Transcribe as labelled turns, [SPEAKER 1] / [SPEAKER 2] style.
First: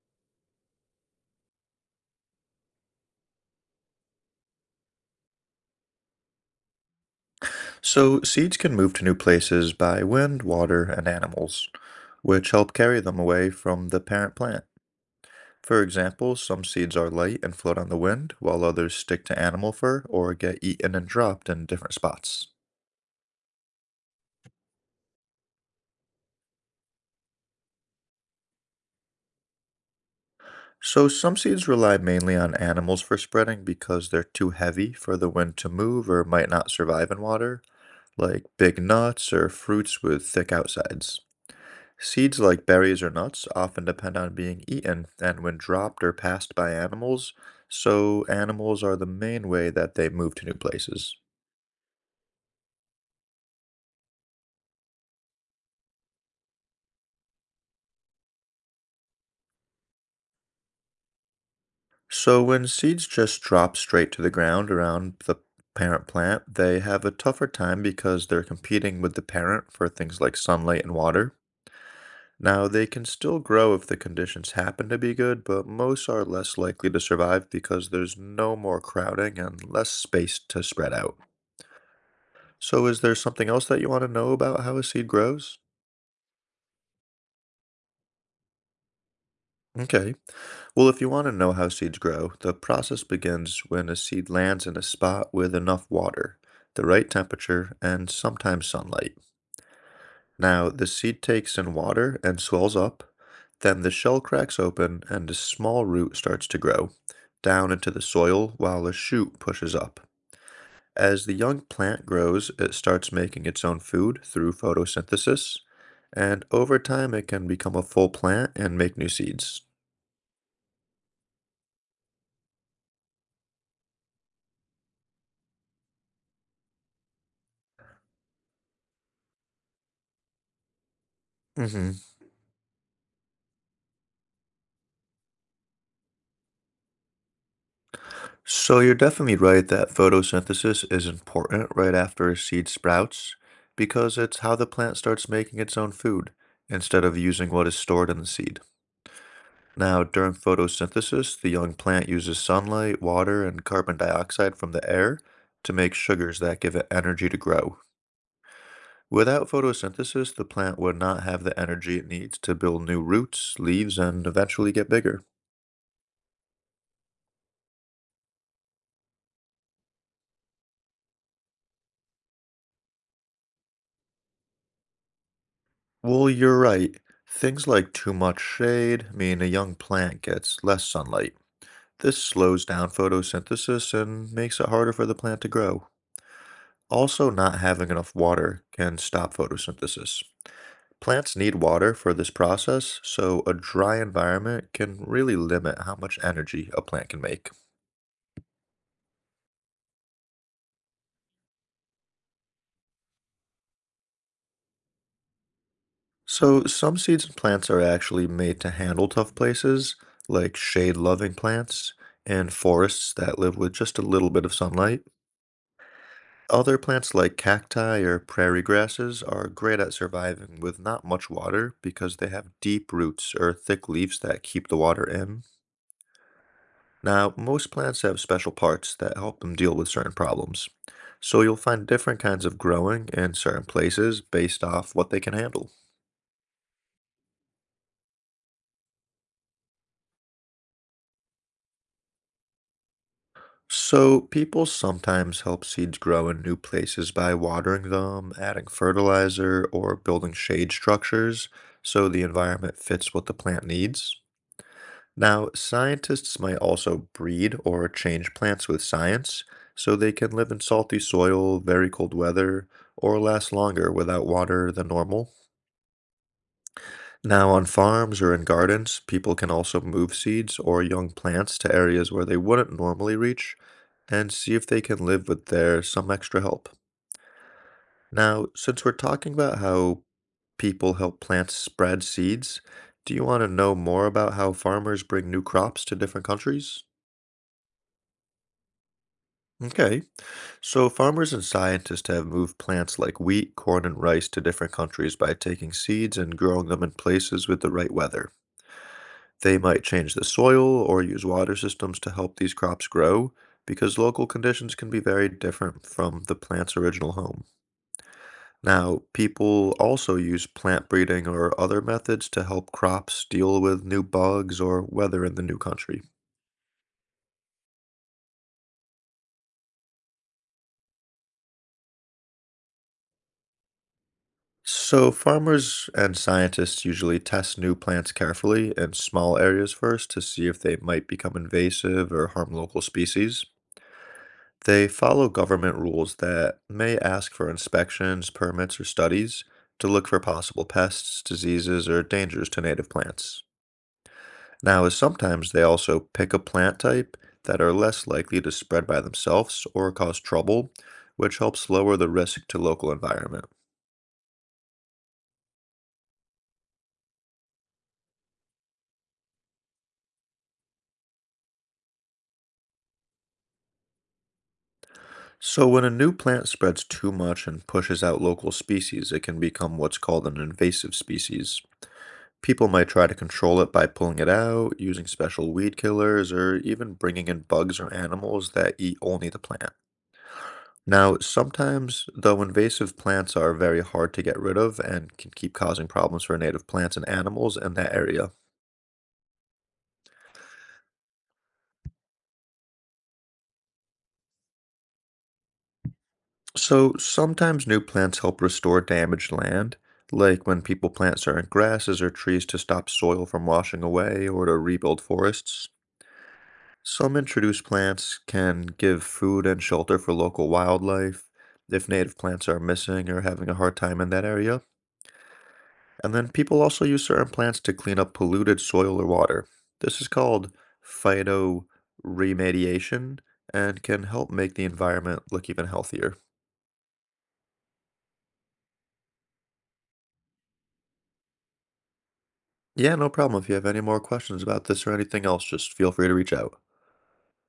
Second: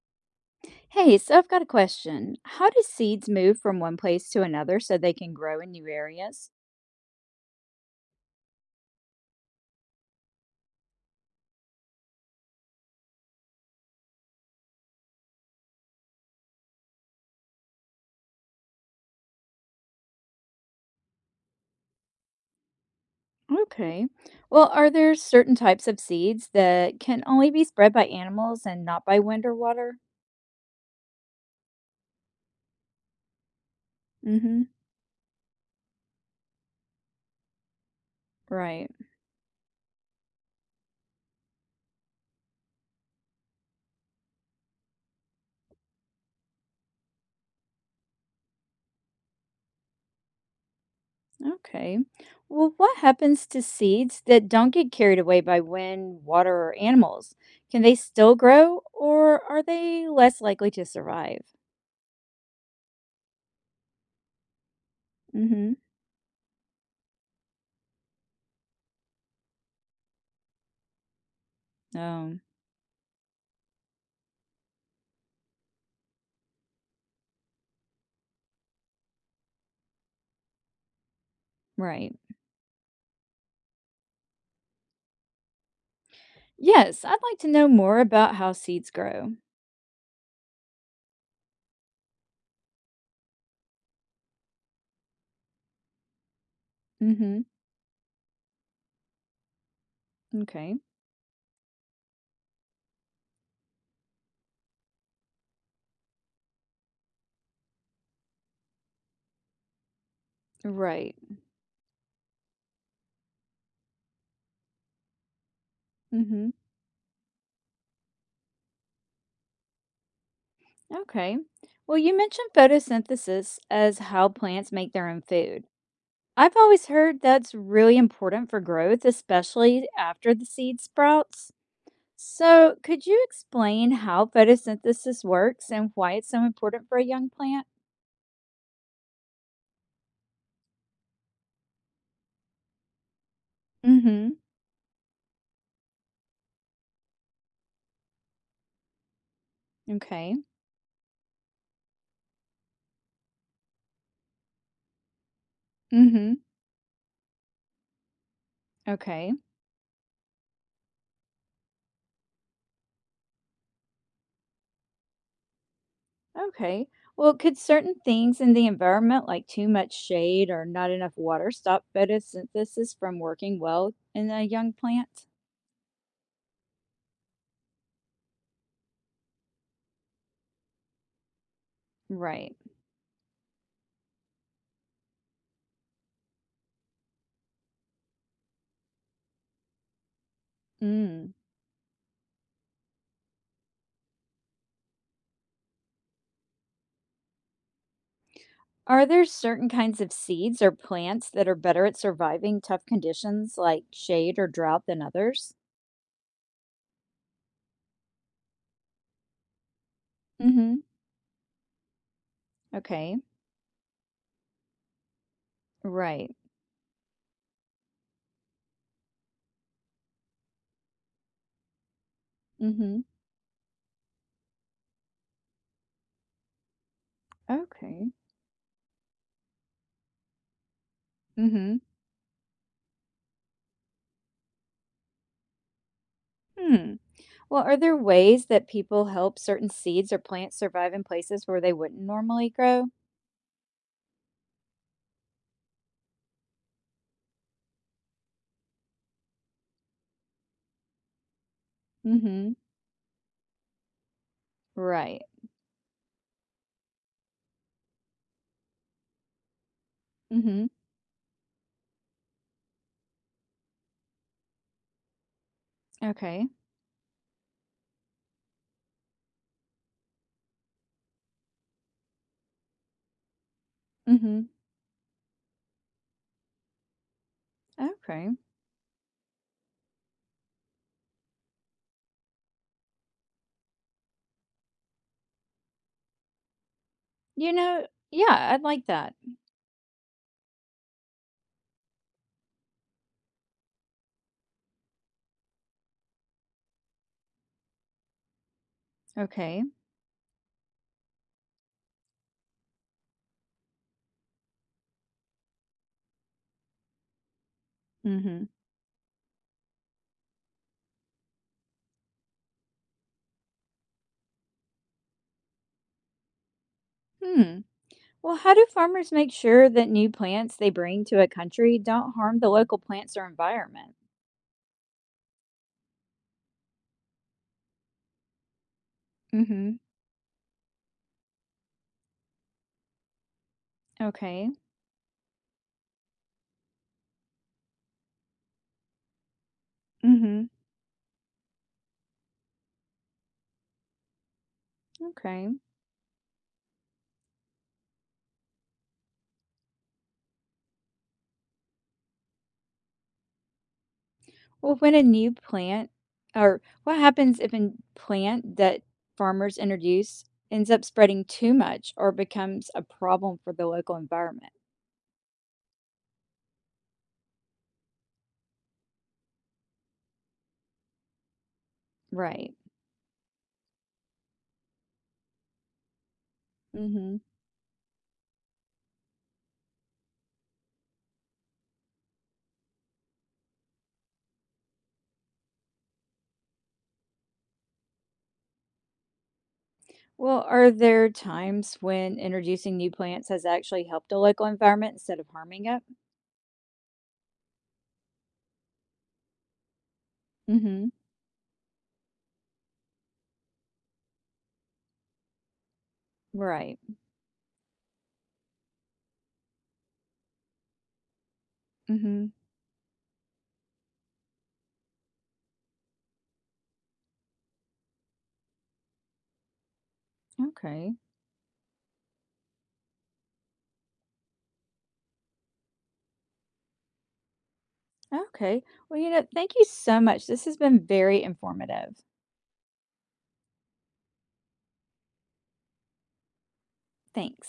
[SPEAKER 1] Hey, so I've got a question. How do seeds move from one place to another so they can grow in new areas?
[SPEAKER 2] So seeds can move to new places by wind, water, and animals, which help carry them away from the parent plant. For example, some seeds are light and float on the wind, while others stick to animal fur or get eaten and dropped in different spots.
[SPEAKER 1] Okay. Well, are there certain types of seeds that can only be spread by animals and not by wind or water?
[SPEAKER 2] So some seeds rely mainly on animals for spreading because they're too
[SPEAKER 1] Mm-hmm.
[SPEAKER 2] heavy for the wind to move or might not survive in water, like big
[SPEAKER 1] Right.
[SPEAKER 2] nuts or fruits with thick outsides. Seeds like berries or nuts often depend on being eaten and when dropped or passed by animals, so animals are the main way that they move to new places.
[SPEAKER 1] Okay. Well, what happens to seeds that don't get carried away by wind, water, or animals? Can they still grow, or are they less likely to survive?
[SPEAKER 2] So when seeds just drop straight to the ground around the
[SPEAKER 1] Mm-hmm.
[SPEAKER 2] parent plant, they have a tougher time because they're competing with the parent for things like sunlight and water.
[SPEAKER 1] Oh,
[SPEAKER 2] Now, they can still grow if the conditions happen to be good, but most are less likely to survive because there's no more crowding and less space to spread out.
[SPEAKER 1] right.
[SPEAKER 2] So is there something else that you want to know about how a seed grows?
[SPEAKER 1] Yes, I'd like to know more about how seeds grow.
[SPEAKER 2] Okay. Well, if you want to know how seeds grow, the process begins when a seed lands in a spot with enough water, the right
[SPEAKER 1] Mm-hmm.
[SPEAKER 2] temperature, and sometimes sunlight. Now,
[SPEAKER 1] Okay.
[SPEAKER 2] the seed takes in water and swells up. Then the shell cracks open and a small root starts to grow down into the soil while a shoot pushes up.
[SPEAKER 1] Right.
[SPEAKER 2] As the young plant grows, it starts making its own food through photosynthesis, and
[SPEAKER 1] Hmm.
[SPEAKER 2] over time it can become a full plant and make new seeds.
[SPEAKER 1] Okay. Well, you mentioned photosynthesis as how plants make their own food. I've always heard that's really important for growth, especially after the seed sprouts.
[SPEAKER 2] Hmm.
[SPEAKER 1] So, could you explain how photosynthesis works and why it's so important for a young plant?
[SPEAKER 2] So you're definitely right that photosynthesis is important right after a seed sprouts, because
[SPEAKER 1] Mm-hmm.
[SPEAKER 2] it's how the plant starts making its own food instead of using what is stored in the seed. Now, during
[SPEAKER 1] Okay.
[SPEAKER 2] photosynthesis, the young plant uses sunlight, water, and carbon dioxide from the air to make
[SPEAKER 1] Mm-hmm.
[SPEAKER 2] sugars that give it energy to grow.
[SPEAKER 1] Okay.
[SPEAKER 2] Without photosynthesis, the plant would not have the energy it needs to build new roots, leaves, and eventually get bigger.
[SPEAKER 1] Okay. Well, could certain things in the environment, like too much shade or not enough water, stop photosynthesis from working well in a young plant?
[SPEAKER 2] Well, you're right. Things like too much shade mean a young plant gets less sunlight. This
[SPEAKER 1] Right.
[SPEAKER 2] slows down photosynthesis and makes it harder for the plant to grow. Also, not having enough water can stop photosynthesis.
[SPEAKER 1] Mm.
[SPEAKER 2] Plants need water for this process, so a dry environment can really limit how much energy a plant can make.
[SPEAKER 1] Are there certain kinds of seeds or plants that are better at surviving tough conditions like shade or drought than others?
[SPEAKER 2] So some seeds and plants are actually made to handle tough places, like
[SPEAKER 1] Mm-hmm.
[SPEAKER 2] shade-loving plants and forests
[SPEAKER 1] Okay.
[SPEAKER 2] that live with just a little bit of sunlight.
[SPEAKER 1] Right.
[SPEAKER 2] Other plants like cacti or prairie grasses are great at surviving with not much water because they have deep
[SPEAKER 1] Mm-hmm.
[SPEAKER 2] roots or thick leaves that keep the water in. Now, most plants
[SPEAKER 1] Okay.
[SPEAKER 2] have special parts that help them deal with certain problems. So you'll
[SPEAKER 1] Mm-hmm.
[SPEAKER 2] find different kinds of growing in certain places based off what they can handle.
[SPEAKER 1] Hmm. Well, are there ways that people help certain seeds or plants survive in places where they wouldn't normally grow?
[SPEAKER 2] So, people sometimes help seeds grow in new places by watering them, adding fertilizer, or building shade structures so the
[SPEAKER 1] Mm-hmm.
[SPEAKER 2] environment fits what the plant needs.
[SPEAKER 1] Right.
[SPEAKER 2] Now, scientists might also breed or change plants with science so they can live in
[SPEAKER 1] Mm-hmm.
[SPEAKER 2] salty soil, very cold weather, or last longer without water than normal.
[SPEAKER 1] Okay.
[SPEAKER 2] Now, on farms or in gardens, people can also move seeds or young plants to areas where they wouldn't normally reach and
[SPEAKER 1] Mhm.
[SPEAKER 2] see if they can live with their some extra help.
[SPEAKER 1] Okay.
[SPEAKER 2] Now, since we're talking about how people help plants spread seeds, do you want to know more about how farmers bring new crops to different countries?
[SPEAKER 1] Yeah, I'd like that.
[SPEAKER 2] Okay, so farmers and scientists have moved plants like wheat, corn, and rice to different countries by taking seeds and growing them in places with the right weather. They
[SPEAKER 1] Okay.
[SPEAKER 2] might change the soil or use water systems to help these crops grow because local conditions can be very different from the plant's original home.
[SPEAKER 1] Mhm.
[SPEAKER 2] Now, people also use plant breeding or other methods to help crops deal with new bugs or weather in the new country.
[SPEAKER 1] Hmm. Well, how do farmers make sure that new plants they bring to a country don't harm the local plants or environment?
[SPEAKER 2] So, farmers and scientists usually test new plants carefully in small areas
[SPEAKER 1] Mhm.
[SPEAKER 2] first to see if they might become invasive or harm local species.
[SPEAKER 1] Okay.
[SPEAKER 2] They follow government rules that may ask for inspections, permits, or studies to look for
[SPEAKER 1] Mhm.
[SPEAKER 2] possible pests, diseases, or dangers to native plants. Now, is
[SPEAKER 1] Okay.
[SPEAKER 2] sometimes they also pick a plant type that are less likely to spread by themselves or cause trouble, which helps lower the risk to local environment.
[SPEAKER 1] Well, when a new plant or what happens if a plant that farmers introduce ends up spreading too much or becomes a problem for the local environment?
[SPEAKER 2] So when a new plant spreads too much and pushes out local species, it can become what's called an invasive species.
[SPEAKER 1] Right.
[SPEAKER 2] People might try to control it by pulling it out, using special weed killers, or even
[SPEAKER 1] Mhm.
[SPEAKER 2] bringing in bugs or animals that eat only the plant. Now, sometimes, though invasive plants are very hard to get rid of and can keep causing problems for native plants and animals in that area.
[SPEAKER 1] Well, are there times when introducing new plants has actually helped a local environment instead of harming it?
[SPEAKER 2] So sometimes new plants help restore damaged land, like when
[SPEAKER 1] Mm-hmm.
[SPEAKER 2] people plant certain grasses or trees to stop soil from washing away or to rebuild forests.
[SPEAKER 1] Right.
[SPEAKER 2] Some introduced plants can give food and shelter for local wildlife if native
[SPEAKER 1] Mm-hmm.
[SPEAKER 2] plants are missing or having a hard time in that area. And then people also use certain plants to clean up polluted soil or water. This is called
[SPEAKER 1] Okay.
[SPEAKER 2] phytoremediation and can help make the environment look even healthier.
[SPEAKER 1] Okay. Well, thank you so much. This has been very informative.
[SPEAKER 2] Yeah, no problem. If you have any more questions about this or anything else, just feel free to reach out.
[SPEAKER 1] Thanks.